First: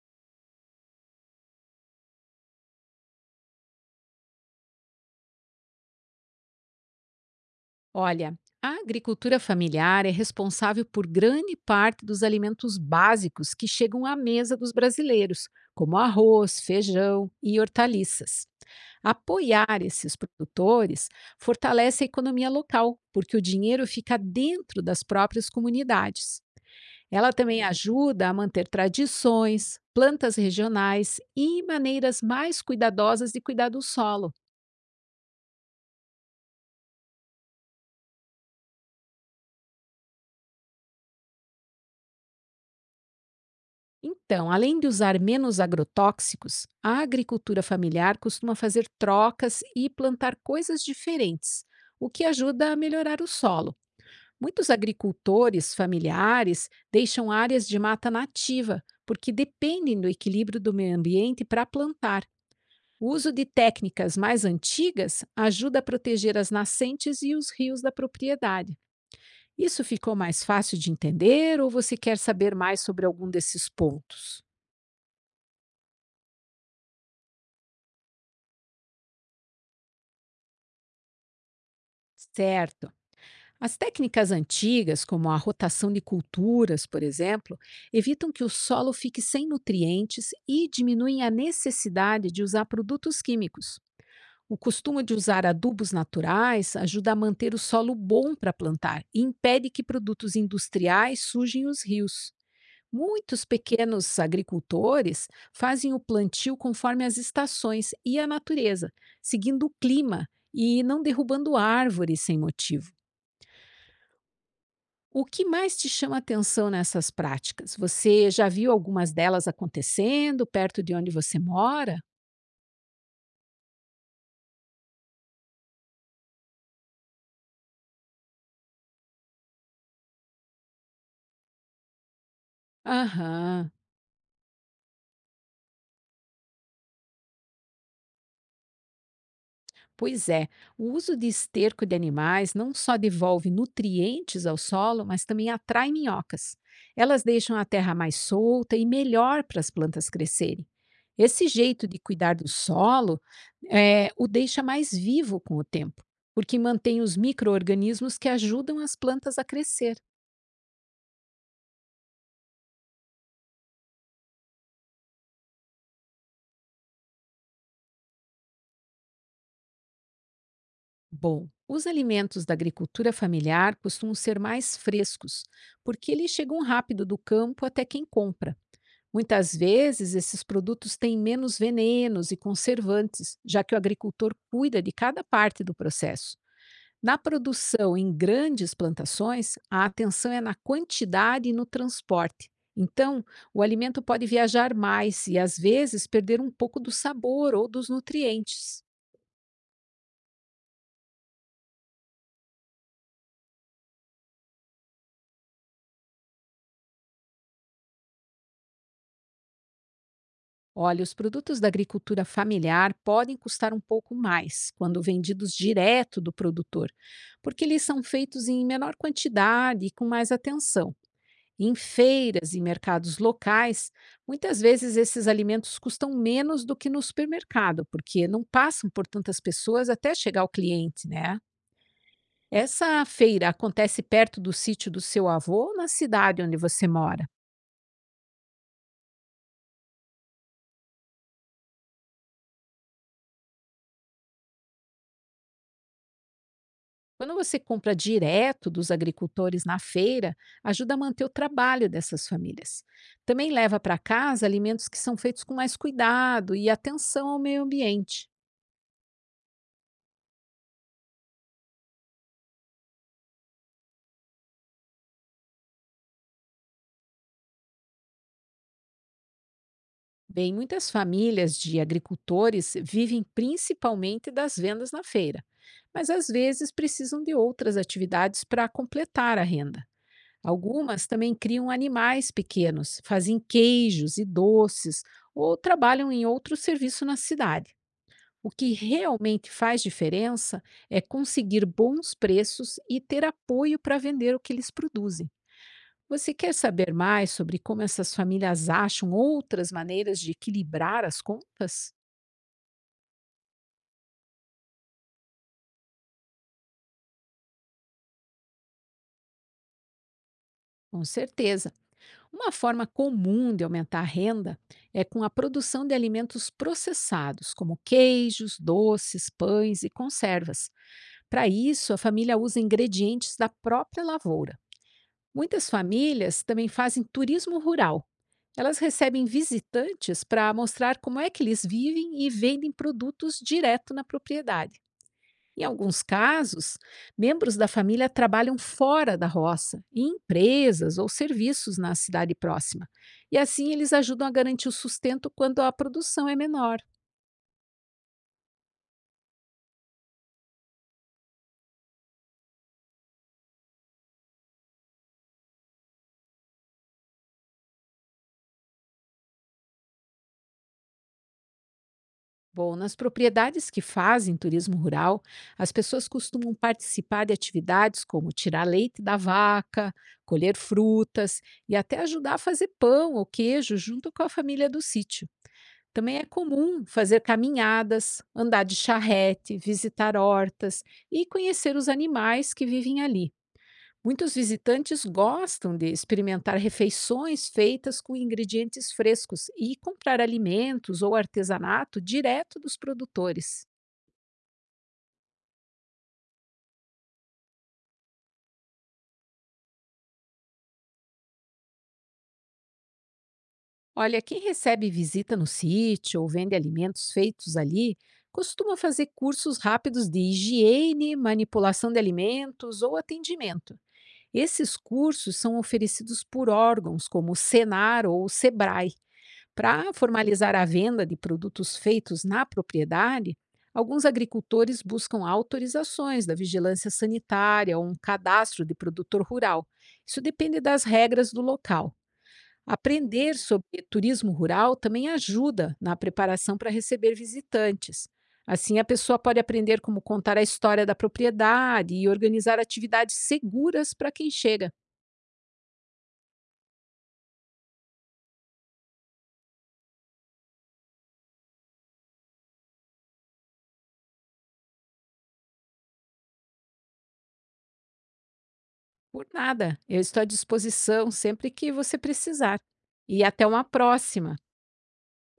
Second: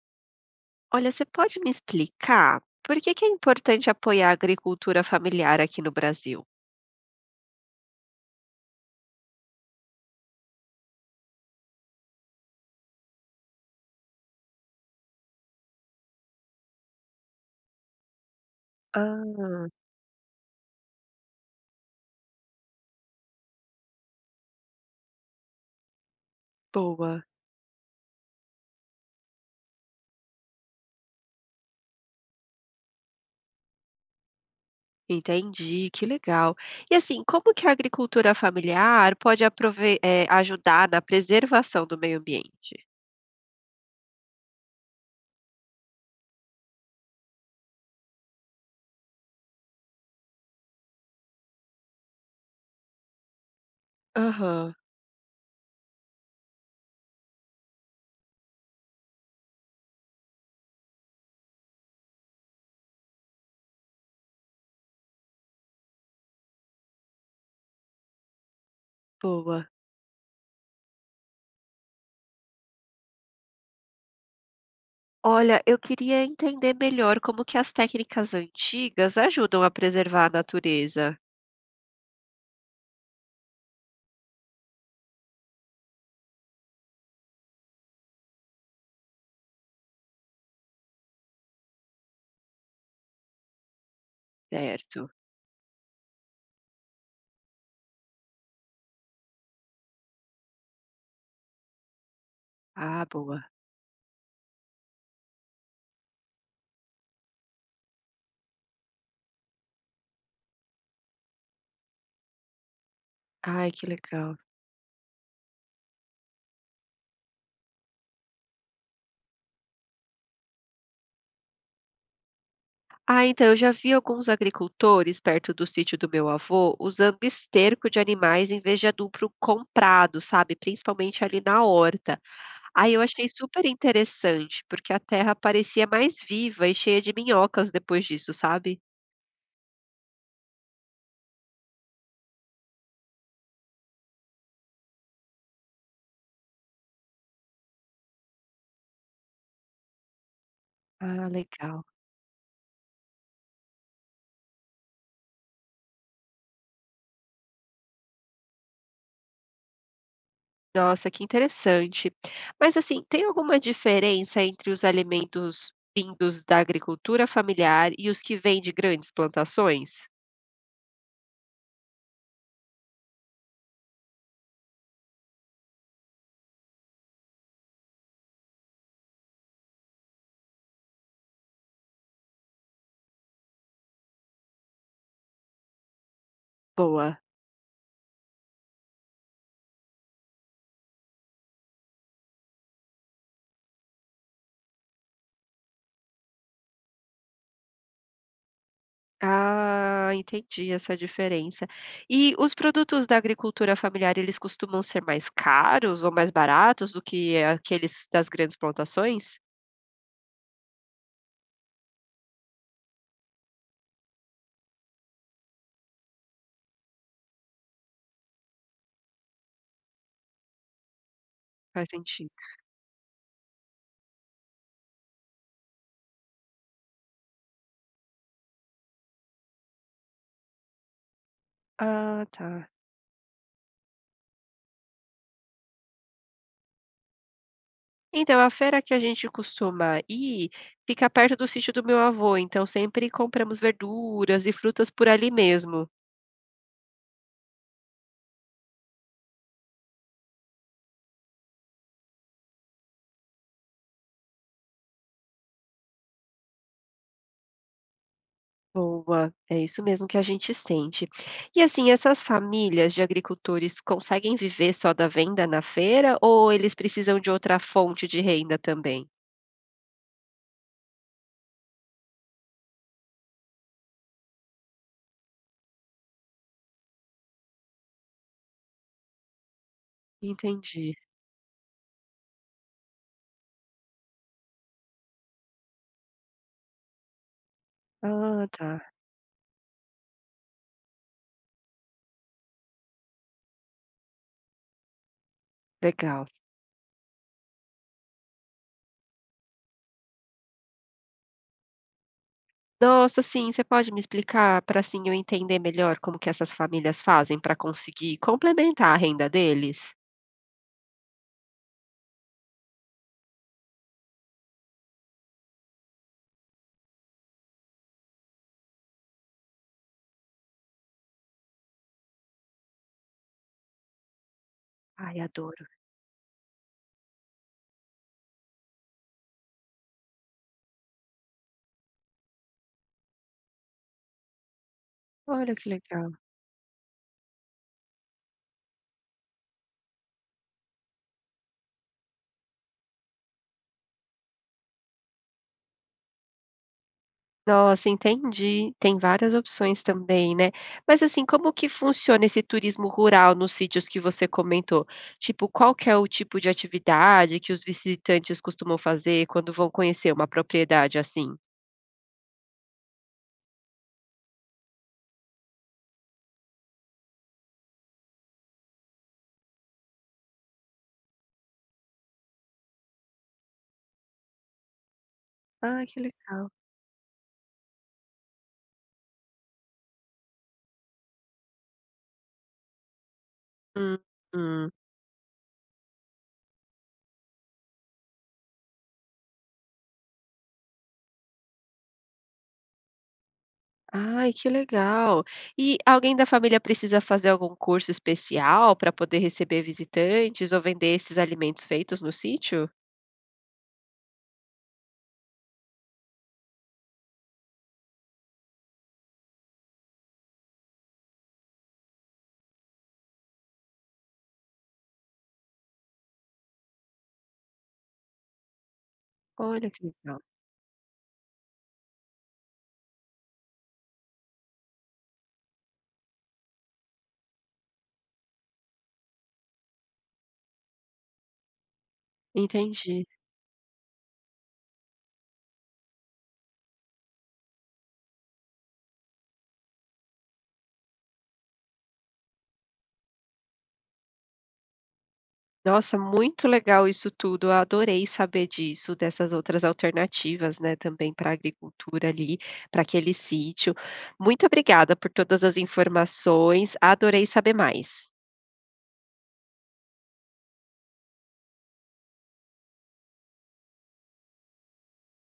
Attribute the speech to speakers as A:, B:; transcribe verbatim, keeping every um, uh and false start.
A: Olha, você pode me explicar por que que é importante apoiar a agricultura familiar aqui no Brasil?
B: Olha, a agricultura familiar é responsável por grande parte dos alimentos básicos que chegam à mesa dos brasileiros, como arroz, feijão e hortaliças.
A: Ah,
B: Apoiar esses produtores fortalece a economia local, porque o dinheiro fica dentro das próprias comunidades.
A: boa.
B: Ela também ajuda a manter tradições, plantas regionais e maneiras mais cuidadosas de cuidar do solo.
A: Entendi, que legal. E assim, como que a agricultura familiar pode aprove- eh, ajudar na preservação do meio ambiente?
B: Então, além de usar menos agrotóxicos, a agricultura familiar costuma fazer trocas e plantar coisas diferentes, o que ajuda a melhorar o solo. Muitos
A: Aham,
B: agricultores familiares deixam áreas de mata nativa, porque dependem do equilíbrio do meio ambiente para plantar. O uso de técnicas mais antigas ajuda a proteger as nascentes e os rios da propriedade.
A: boa.
B: Isso ficou mais fácil de entender ou você quer saber mais sobre algum desses pontos?
A: Olha, eu queria entender melhor como que as técnicas antigas ajudam a preservar a natureza.
B: Certo. As técnicas antigas, como a rotação de culturas, por exemplo, evitam que o solo fique sem nutrientes e diminuem a necessidade de usar produtos químicos. O costume
A: Certo.
B: de usar adubos naturais ajuda a manter o solo bom para plantar e impede que produtos industriais sujem os rios.
A: Ah,
B: Muitos
A: boa.
B: pequenos agricultores fazem o plantio conforme as estações e a natureza, seguindo o clima e não derrubando árvores sem motivo.
A: Ai, que legal.
B: O que mais te chama atenção nessas práticas? Você já viu algumas delas acontecendo perto de onde você mora?
A: Ah, então eu já vi alguns agricultores perto do sítio do meu avô usando esterco de animais em vez de adubo comprado, sabe? Principalmente ali na horta. Aí eu achei super
B: Aham.
A: interessante, porque a terra parecia mais viva e cheia de minhocas depois disso, sabe?
B: Pois é, o uso de esterco de animais não só devolve nutrientes ao solo, mas também atrai minhocas. Elas deixam a terra mais solta e melhor para as plantas crescerem.
A: Ah,
B: Esse
A: legal.
B: jeito de cuidar do solo eh, o deixa mais vivo com o tempo, porque mantém os micro-organismos que ajudam as plantas a crescer.
A: Nossa, que interessante. Mas assim, tem alguma diferença entre os alimentos vindos da agricultura familiar e os que vêm de grandes plantações?
B: Bom, os alimentos da agricultura familiar costumam ser mais frescos, porque eles chegam rápido do campo até quem compra. Muitas vezes, esses produtos têm menos venenos e conservantes, já que o agricultor cuida de cada parte do processo. Na
A: Boa.
B: produção em grandes plantações, a atenção é na quantidade e no transporte. Então, o alimento pode viajar mais e, às vezes, perder um pouco do sabor ou dos nutrientes.
A: Ah, entendi essa diferença. E os produtos da agricultura familiar, eles costumam ser mais caros ou mais baratos do que aqueles das grandes plantações?
B: Olha, os produtos da agricultura familiar podem custar um pouco mais quando vendidos direto do produtor, porque eles são feitos em menor quantidade e com mais atenção. Em
A: Faz sentido.
B: feiras e mercados locais, muitas vezes esses alimentos custam menos do que no supermercado, porque não passam por tantas pessoas até chegar ao cliente, né?
A: Ah, tá.
B: Essa feira acontece perto do sítio do seu avô ou na cidade onde você mora?
A: Então, a feira que a gente costuma ir fica perto do sítio do meu avô, então sempre compramos verduras e frutas por ali mesmo.
B: Quando você compra direto dos agricultores na feira, ajuda a manter o trabalho dessas famílias. Também leva para casa alimentos que são feitos com mais cuidado e atenção ao meio ambiente.
A: Boa, é isso mesmo que a gente sente. E assim, essas famílias de agricultores conseguem viver só da venda na feira ou eles precisam de outra fonte de renda também?
B: Bem, muitas famílias de agricultores vivem principalmente das vendas na feira, mas às vezes precisam de outras atividades para completar a renda.
A: Entendi.
B: Algumas também criam animais pequenos, fazem queijos e doces ou trabalham em outro serviço na cidade.
A: Ah,
B: O
A: tá.
B: que realmente faz diferença é conseguir bons preços e ter apoio para vender o que eles produzem.
A: Legal.
B: Você quer saber mais sobre como essas famílias acham outras maneiras de equilibrar as contas?
A: Nossa, sim, você pode me explicar para assim eu entender melhor como que essas famílias fazem para conseguir complementar a renda deles?
B: Com certeza. Uma forma comum de aumentar a renda é com a produção de alimentos processados, como queijos, doces, pães e conservas. Para isso, a família usa ingredientes da própria lavoura.
A: Ai, adoro.
B: Muitas famílias também fazem turismo rural. Elas recebem visitantes para mostrar como é que eles vivem e vendem produtos direto na propriedade.
A: Olha
B: Em
A: que
B: alguns
A: legal.
B: casos, membros da família trabalham fora da roça, em empresas ou serviços na cidade próxima. E assim eles ajudam a garantir o sustento quando a produção é menor.
A: Nossa, entendi. Tem várias opções também, né. Mas, assim, como que funciona esse turismo rural nos sítios que você comentou? Tipo, qual que é o tipo de atividade que os visitantes costumam fazer quando vão conhecer uma propriedade assim?
B: Bom, nas propriedades que fazem turismo rural, as pessoas costumam participar de atividades como tirar leite da vaca, colher frutas e até ajudar a fazer pão ou queijo junto com a família do sítio.
A: Ah, que
B: Também é
A: legal.
B: comum fazer caminhadas, andar de charrete, visitar hortas e conhecer os animais que vivem ali.
A: Hum.
B: Muitos
A: Hum.
B: visitantes gostam de experimentar refeições feitas com ingredientes frescos e comprar alimentos ou artesanato direto dos produtores.
A: Ai, que legal. E alguém da família precisa fazer algum curso especial para poder receber visitantes ou vender esses alimentos feitos no sítio?
B: Olha, quem recebe visita no sítio ou vende alimentos feitos ali costuma fazer cursos rápidos de higiene, manipulação de alimentos ou atendimento. Esses cursos são oferecidos por órgãos como o Senar ou o Sebrae.
A: Olha que
B: Para
A: legal.
B: formalizar a venda de produtos feitos na propriedade, alguns agricultores buscam autorizações da vigilância sanitária ou um cadastro de produtor rural. Isso depende das regras do local.
A: Entendi.
B: Aprender sobre turismo rural também ajuda na preparação para receber visitantes. Assim, a pessoa pode aprender como contar a história da propriedade e organizar atividades seguras para quem chega.
A: Nossa, muito legal isso tudo. Eu adorei saber disso, dessas outras alternativas, né, também para a agricultura ali, para aquele sítio. Muito obrigada por todas as informações. Adorei saber mais.
B: Por nada, eu estou à disposição sempre que você precisar. E até uma próxima!